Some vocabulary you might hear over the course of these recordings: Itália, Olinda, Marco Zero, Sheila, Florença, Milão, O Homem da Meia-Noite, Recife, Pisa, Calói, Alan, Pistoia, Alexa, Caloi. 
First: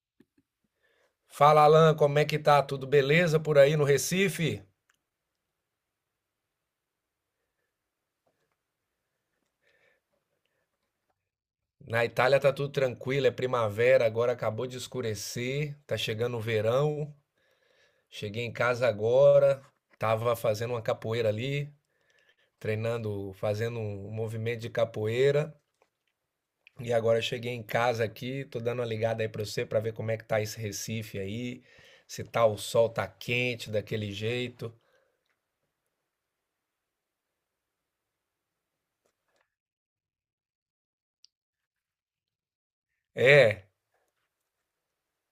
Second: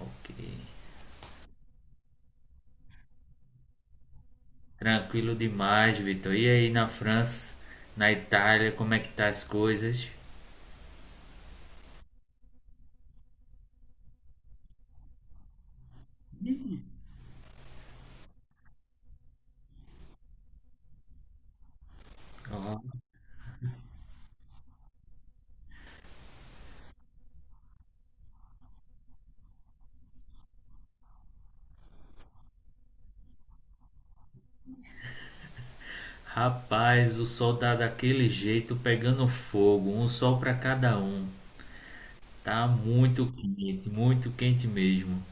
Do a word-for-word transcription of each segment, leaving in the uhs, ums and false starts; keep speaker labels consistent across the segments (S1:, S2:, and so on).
S1: Ok.
S2: Fala, Alan, como é que tá? Tudo beleza por aí no Recife?
S1: Tranquilo demais, Vitor. E aí na França, na Itália, como é que tá as coisas?
S2: Na Itália tá tudo tranquilo, é primavera, agora acabou de escurecer, tá chegando o verão. Cheguei em casa agora, tava fazendo uma capoeira ali,
S1: Ó,
S2: treinando, fazendo um movimento de capoeira. E agora cheguei em casa aqui, tô dando uma ligada aí pra você pra ver como é que tá esse Recife aí, se tá o sol tá quente daquele jeito.
S1: rapaz, o sol tá daquele jeito pegando fogo, um sol pra cada um. Tá muito
S2: É,
S1: quente, muito quente mesmo.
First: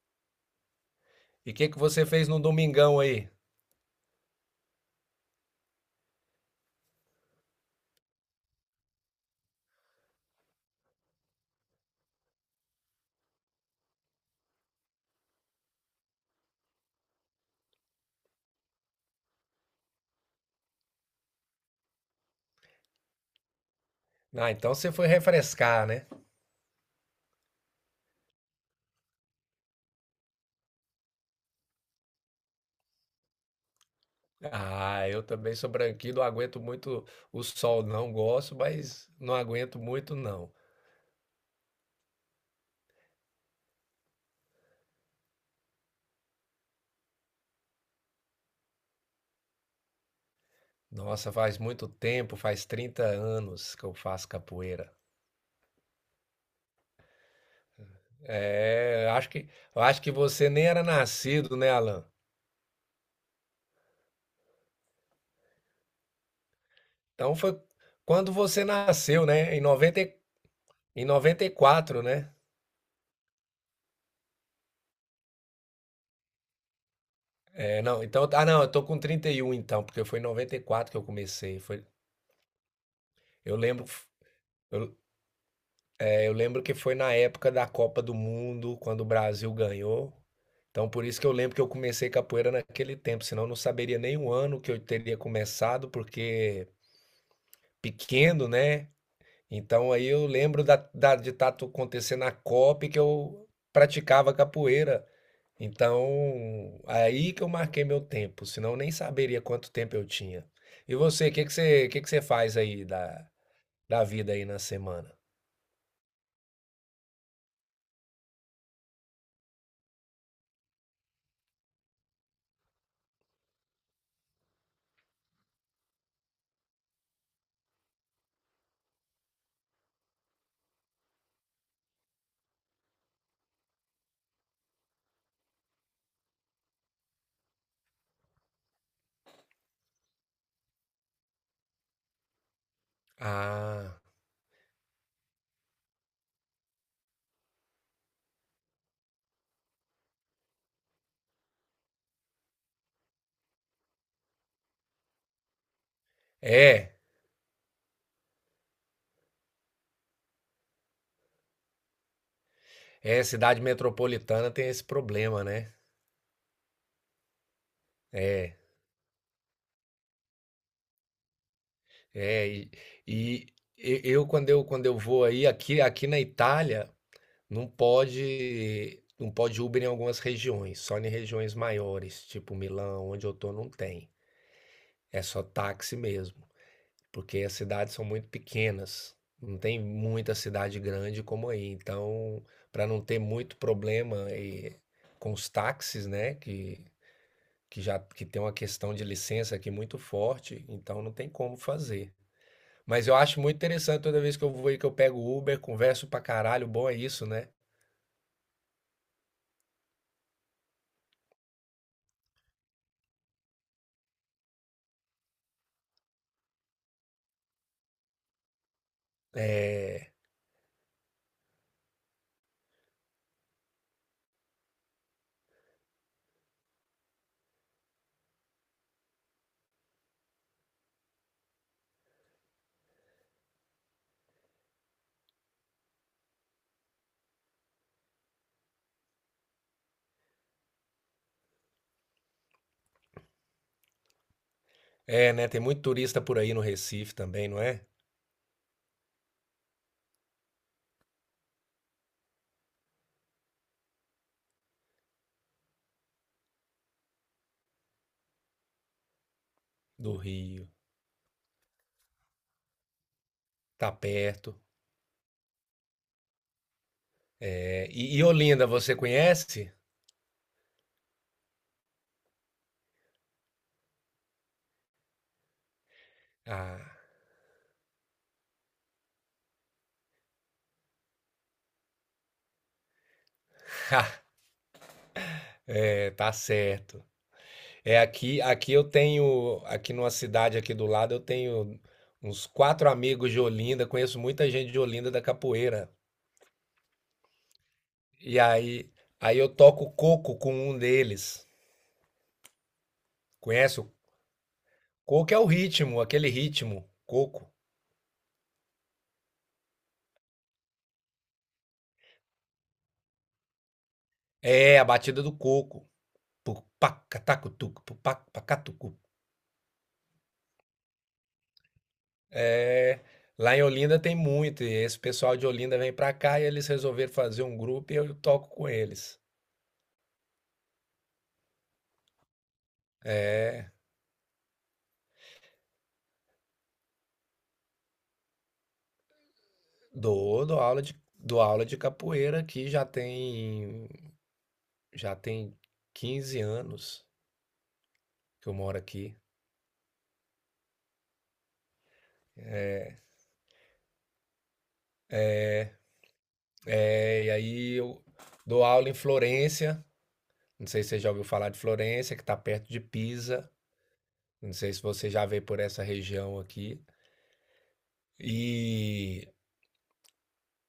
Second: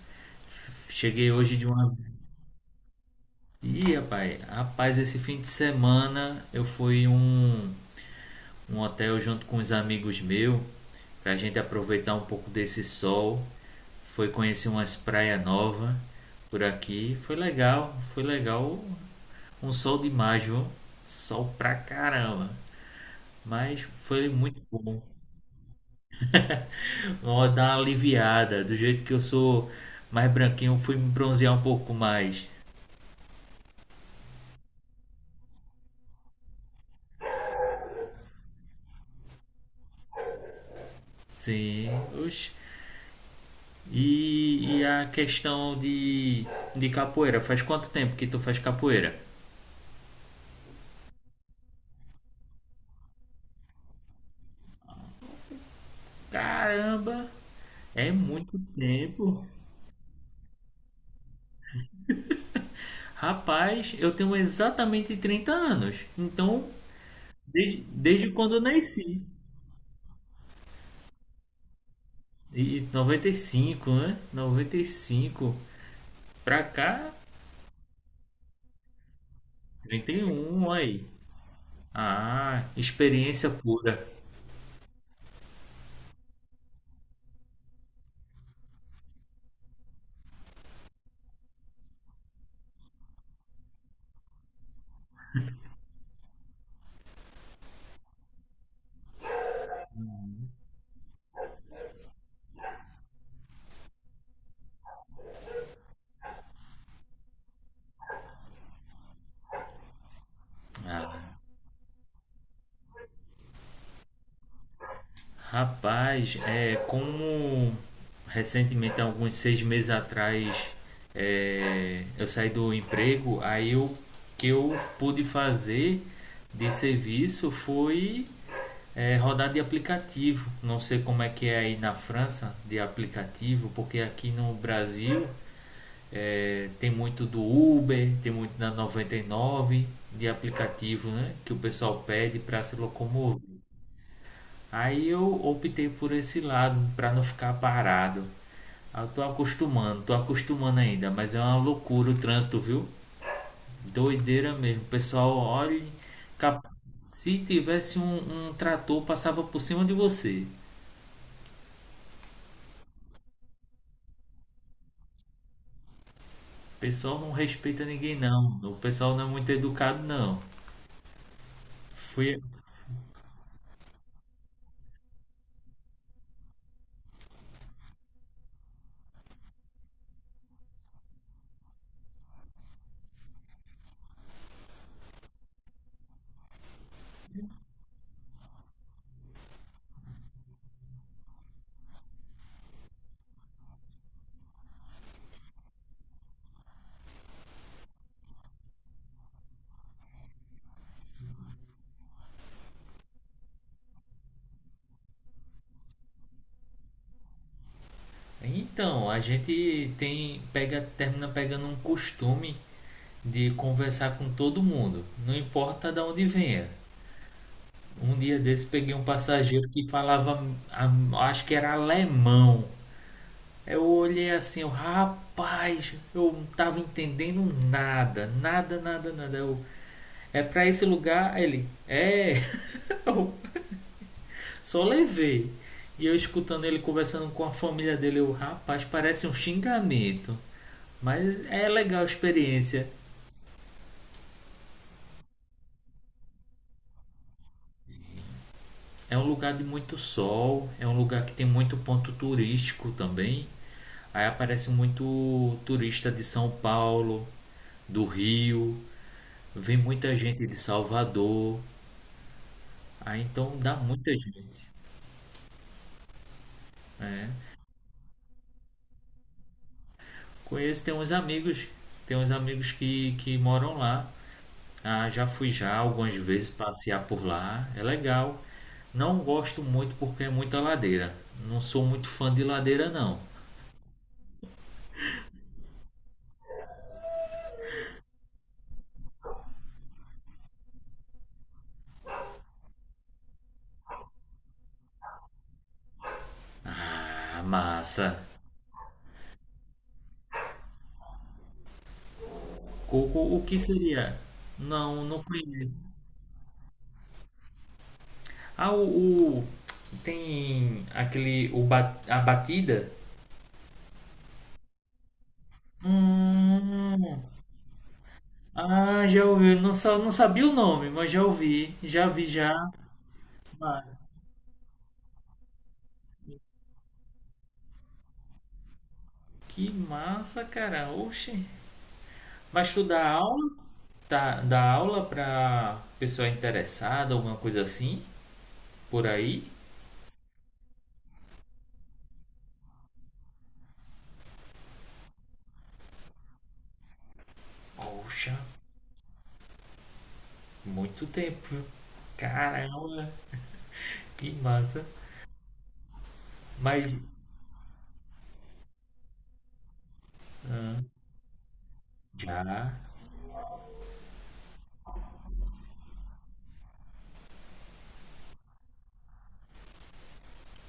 S1: F- Cheguei
S2: e o
S1: hoje de
S2: que que
S1: uma.
S2: você fez no domingão aí?
S1: Ih, rapaz, rapaz, esse fim de semana eu fui em um um hotel junto com os amigos meus, pra gente aproveitar um pouco desse sol. Foi conhecer umas praias novas por aqui. Foi legal, foi legal. Um sol demais, viu? Sol pra caramba. Mas foi
S2: Ah,
S1: muito
S2: então você
S1: bom.
S2: foi refrescar, né?
S1: Ó, dá uma aliviada. Do jeito que eu sou mais branquinho, eu fui me bronzear um pouco mais.
S2: Ah, eu também sou branquinho, não aguento muito o sol, não gosto, mas não aguento muito, não.
S1: Sim. Oxe. E, e a questão de, de capoeira. Faz quanto tempo que tu faz capoeira?
S2: Nossa, faz muito tempo, faz trinta anos que eu faço capoeira.
S1: Caramba! É muito
S2: É, acho
S1: tempo.
S2: que, eu acho que você nem era nascido, né, Alan?
S1: Rapaz, eu tenho exatamente trinta anos. Então,
S2: Então foi
S1: desde, desde
S2: quando
S1: quando eu
S2: você
S1: nasci.
S2: nasceu, né? Em noventa e- em noventa e quatro, né?
S1: E noventa e cinco, né? Noventa e cinco pra cá,
S2: É, não, então, ah, não, eu tô com trinta e um então, porque
S1: trinta
S2: foi em
S1: e
S2: noventa e
S1: um
S2: quatro que eu
S1: aí.
S2: comecei. Foi,
S1: Ah, experiência
S2: eu lembro,
S1: pura.
S2: Eu lembro que foi na época da Copa do Mundo, quando o Brasil ganhou. Então, por isso que eu lembro que eu comecei capoeira naquele tempo, senão eu não saberia nem o ano que eu teria começado, porque pequeno, né? Então, aí eu lembro da, da- de estar acontecendo a Copa e que eu praticava capoeira. Então, aí que eu marquei meu tempo, senão eu nem saberia quanto tempo eu tinha. E
S1: Ah,
S2: você, o que que você, que que você faz aí da, da vida aí na semana?
S1: rapaz, é como recentemente, há alguns seis meses atrás, é, eu saí do emprego, aí o que eu pude fazer de serviço foi é, rodar de aplicativo. Não sei como é que é aí na França de aplicativo, porque aqui no Brasil é, tem muito do Uber, tem muito da noventa e nove de aplicativo, né, que o pessoal pede para se locomover.
S2: Ah,
S1: Aí eu optei por esse lado para não ficar parado. Ah, eu tô acostumando, tô acostumando ainda, mas é uma loucura o trânsito, viu? Doideira mesmo. O pessoal olha, cap-
S2: é.
S1: se tivesse um, um trator passava por cima de você.
S2: É, cidade metropolitana tem esse problema, né?
S1: O pessoal não respeita ninguém,
S2: É,
S1: não. O pessoal não é muito educado, não. Fui.
S2: é. E, e e- eu quando eu quando eu vou aí aqui aqui na Itália não pode não pode Uber em algumas regiões, só em regiões maiores, tipo Milão, onde eu tô, não tem. É só táxi mesmo, porque as cidades são muito pequenas. Não tem muita cidade grande como aí. Então, para não ter muito problema eh, com os táxis, né, que que já que tem uma questão de licença aqui muito forte, então não tem como fazer. Mas eu acho muito interessante toda vez que eu vou e que eu pego o Uber, converso pra caralho, bom é isso, né?
S1: Então, a gente tem pega termina pegando um costume de conversar com todo mundo, não importa de onde venha. Um dia desse peguei um passageiro que
S2: É,
S1: falava, a- acho que era alemão. Eu olhei assim, eu, rapaz, eu não tava entendendo nada, nada, nada, nada. Eu, é pra esse lugar? Ele, é. Só levei. E eu escutando ele conversando com a família dele, eu, rapaz, parece um xingamento. Mas é legal a experiência.
S2: é, né? Tem muito turista por aí no Recife também, não é?
S1: É um lugar de muito sol, é um lugar que tem muito ponto turístico também. Aí aparece muito turista de São Paulo, do Rio, vem
S2: Do
S1: muita gente de
S2: Rio,
S1: Salvador. Aí então dá
S2: tá
S1: muita
S2: perto.
S1: gente. É.
S2: É, e, e Olinda, você conhece?
S1: Conheço, tem uns amigos, tem uns amigos que, que moram lá. Ah, já fui já algumas vezes
S2: Ah,
S1: passear por lá, é legal. Não gosto muito porque é muita ladeira. Não sou muito fã de ladeira, não.
S2: é, tá certo. É aqui, aqui eu tenho, aqui numa cidade aqui do lado, eu tenho uns quatro amigos de Olinda, conheço muita gente de Olinda da capoeira.
S1: Ah, massa.
S2: E aí, aí eu toco coco com um deles.
S1: Coco, o que
S2: Conhece? O
S1: seria? Não, não
S2: coco é o
S1: conheço.
S2: ritmo, aquele ritmo. Coco.
S1: Ah, o, o- tem aquele o ba- a batida?
S2: É, a batida do coco.
S1: Hum,
S2: Pupacatacutuc, pupacatucu.
S1: ah, já ouvi. Não, sa- não sabia o nome, mas já ouvi. Já vi já.
S2: É, lá em
S1: Ah,
S2: Olinda tem muito, e esse pessoal de Olinda vem pra cá e eles resolveram fazer um grupo e eu toco com eles.
S1: que massa, cara. Oxe. Mas tu dá aula?
S2: É,
S1: Tá, dá aula pra pessoa interessada, alguma coisa assim, por aí?
S2: dou, dou aula de, dou aula de capoeira aqui já tem, já tem quinze anos
S1: Poxa,
S2: que eu moro aqui.
S1: muito tempo, viu? Caramba, que massa. Mas
S2: É, e aí eu dou aula em Florença. Não sei se você já ouviu falar de Florença, que está perto
S1: já,
S2: de Pisa. Não sei se você já veio por essa região aqui. E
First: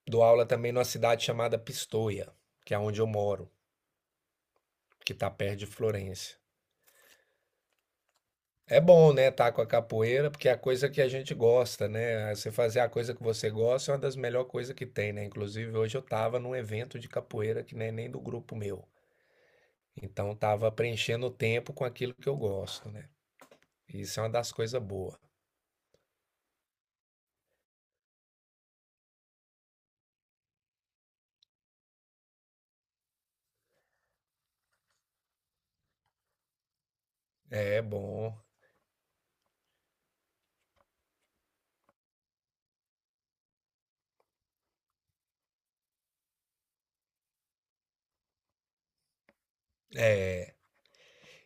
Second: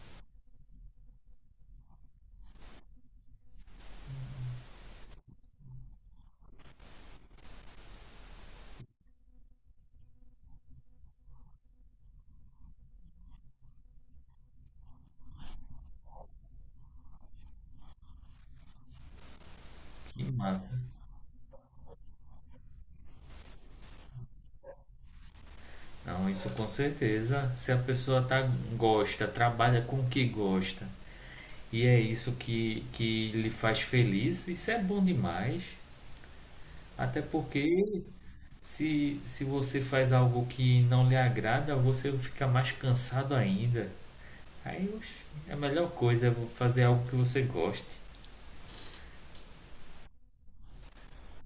S2: dou aula também numa cidade chamada Pistoia, que é onde eu moro, que está perto de Florença. É bom, né, estar com a capoeira, porque é a coisa que a gente gosta, né? Você fazer a coisa que você gosta é uma das melhores coisas que tem, né? Inclusive, hoje eu estava num evento de capoeira que não é nem do grupo meu.
S1: que
S2: Então, estava
S1: massa.
S2: preenchendo o tempo com aquilo que eu gosto, né? Isso é uma das coisas boas.
S1: Não, isso com certeza. Se a pessoa tá, gosta, trabalha com o que gosta, e é isso que, que lhe faz feliz, isso é bom demais. Até
S2: É
S1: porque
S2: bom.
S1: se, se você faz algo que não lhe agrada, você fica mais cansado ainda. Aí oxe, é a melhor coisa é fazer algo que você goste.
S2: É.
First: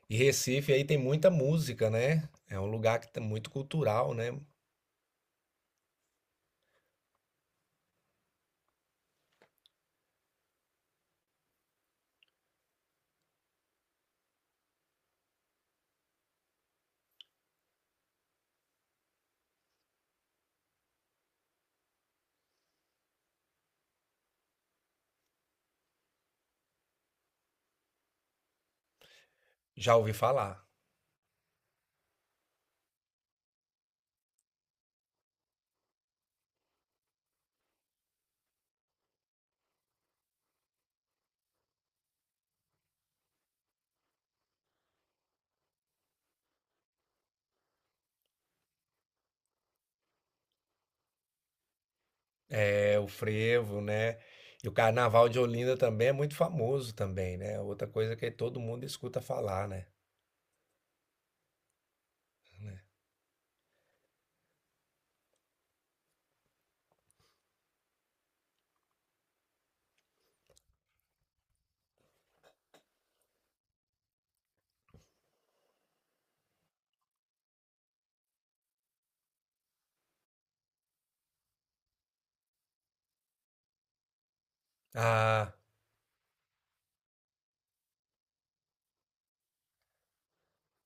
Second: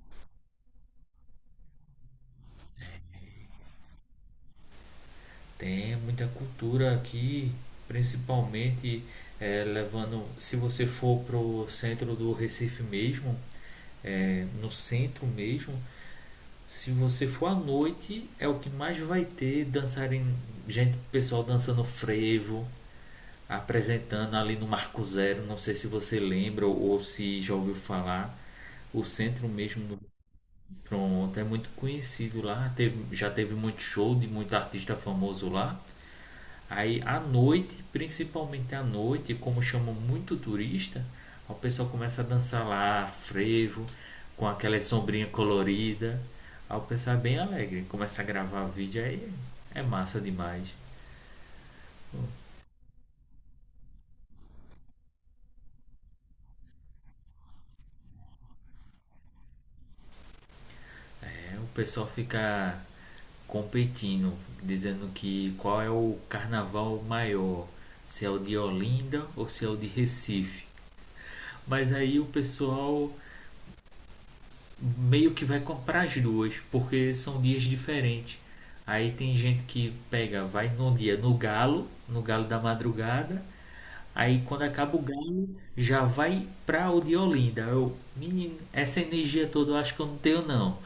S2: E Recife aí tem muita música, né? É um lugar que tá muito cultural, né?
S1: Tem muita cultura aqui, principalmente é, levando, se você for pro centro do Recife mesmo, é, no centro mesmo, se você for à noite, é o que mais vai ter dançarem, gente, pessoal dançando frevo, apresentando ali no Marco Zero, não sei se você lembra ou se já ouviu falar, o centro mesmo
S2: Já
S1: do.
S2: ouvi falar.
S1: Pronto, é muito conhecido lá. Teve, já teve muito show de muito artista famoso lá. Aí à noite, principalmente à noite, como chamam muito turista, o pessoal começa a dançar lá, frevo, com aquela sombrinha colorida. Aí o pessoal é bem alegre, começa a gravar vídeo aí, é massa demais.
S2: É, o frevo, né? E o Carnaval de Olinda também é muito famoso também, né? Outra coisa que todo mundo escuta falar, né?
S1: É, o pessoal fica competindo, dizendo que qual é o carnaval maior, se é o de Olinda ou se é o de Recife. Mas aí o pessoal meio que vai comprar as duas, porque são dias diferentes. Aí tem gente que pega, vai num dia no galo, no galo da madrugada. Aí quando acaba o galo,
S2: Ah,
S1: já vai pra o de Olinda. Eu, menino, essa energia toda eu acho que eu não tenho não.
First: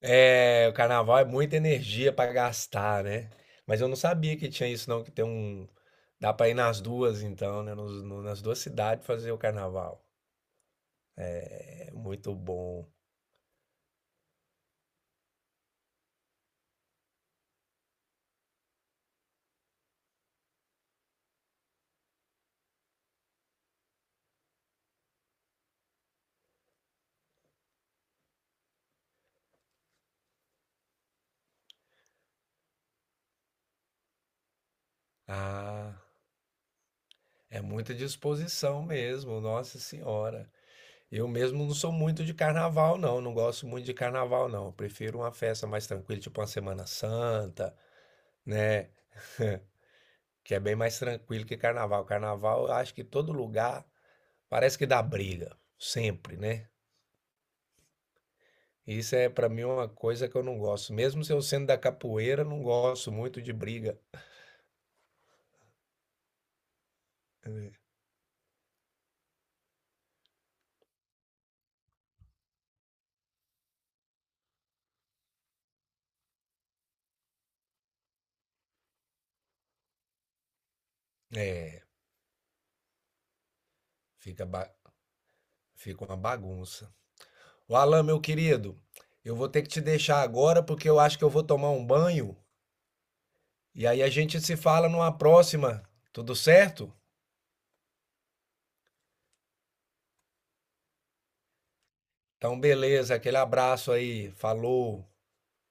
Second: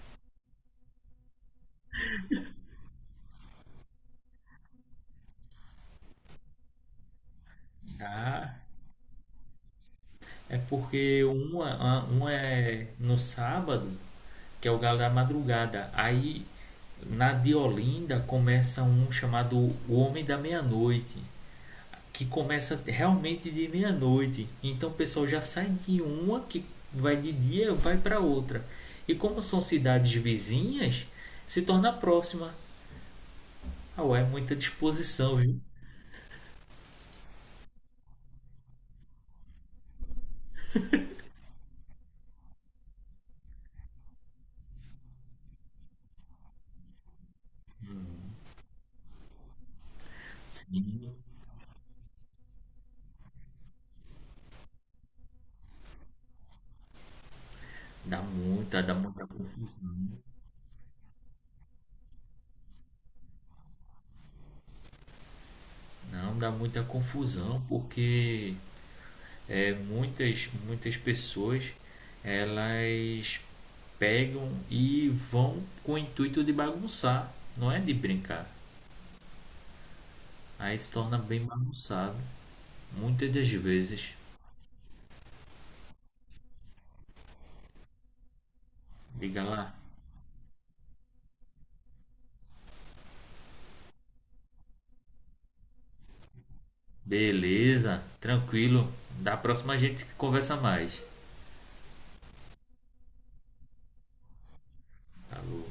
S2: é, o Carnaval é muita energia para gastar, né? Mas eu não sabia que tinha isso não, que tem um... Dá para ir nas duas então, né? Nos- no- nas duas
S1: Ah,
S2: cidades fazer o Carnaval.
S1: é porque
S2: É
S1: uma, uma
S2: muito bom.
S1: é no sábado, que é o galo da madrugada. Aí na de Olinda começa um chamado O Homem da Meia-Noite, que começa realmente de meia-noite. Então o pessoal já sai de uma que vai de dia, vai para outra. E como são cidades vizinhas, se torna próxima. Ah, ué, muita disposição, viu?
S2: Ah... É muita disposição mesmo, nossa senhora. Eu mesmo não sou muito de carnaval, não. Não gosto muito de carnaval, não. Eu prefiro uma festa mais tranquila, tipo uma Semana Santa, né? Que é bem mais
S1: Sim.
S2: tranquilo que carnaval. Carnaval, eu acho que todo lugar parece que dá briga, sempre, né?
S1: Dá muita, dá
S2: Isso
S1: muita
S2: é pra mim uma
S1: confusão.
S2: coisa que eu não gosto. Mesmo se eu sendo da capoeira, eu não gosto muito de briga.
S1: Não, dá muita confusão, porque é, muitas, muitas pessoas, elas pegam e vão com o intuito de bagunçar, não é de brincar. Aí se torna bem
S2: É,
S1: bagunçado, muitas das vezes.
S2: fica, ba- fica uma bagunça. O Alan, meu querido, eu
S1: Liga
S2: vou ter que
S1: lá.
S2: te deixar agora porque eu acho que eu vou tomar um banho e aí a gente se fala numa próxima, tudo certo?
S1: Beleza, tranquilo. Da próxima a gente conversa mais.
S2: Então, beleza, aquele abraço aí, falou.
S1: Falou.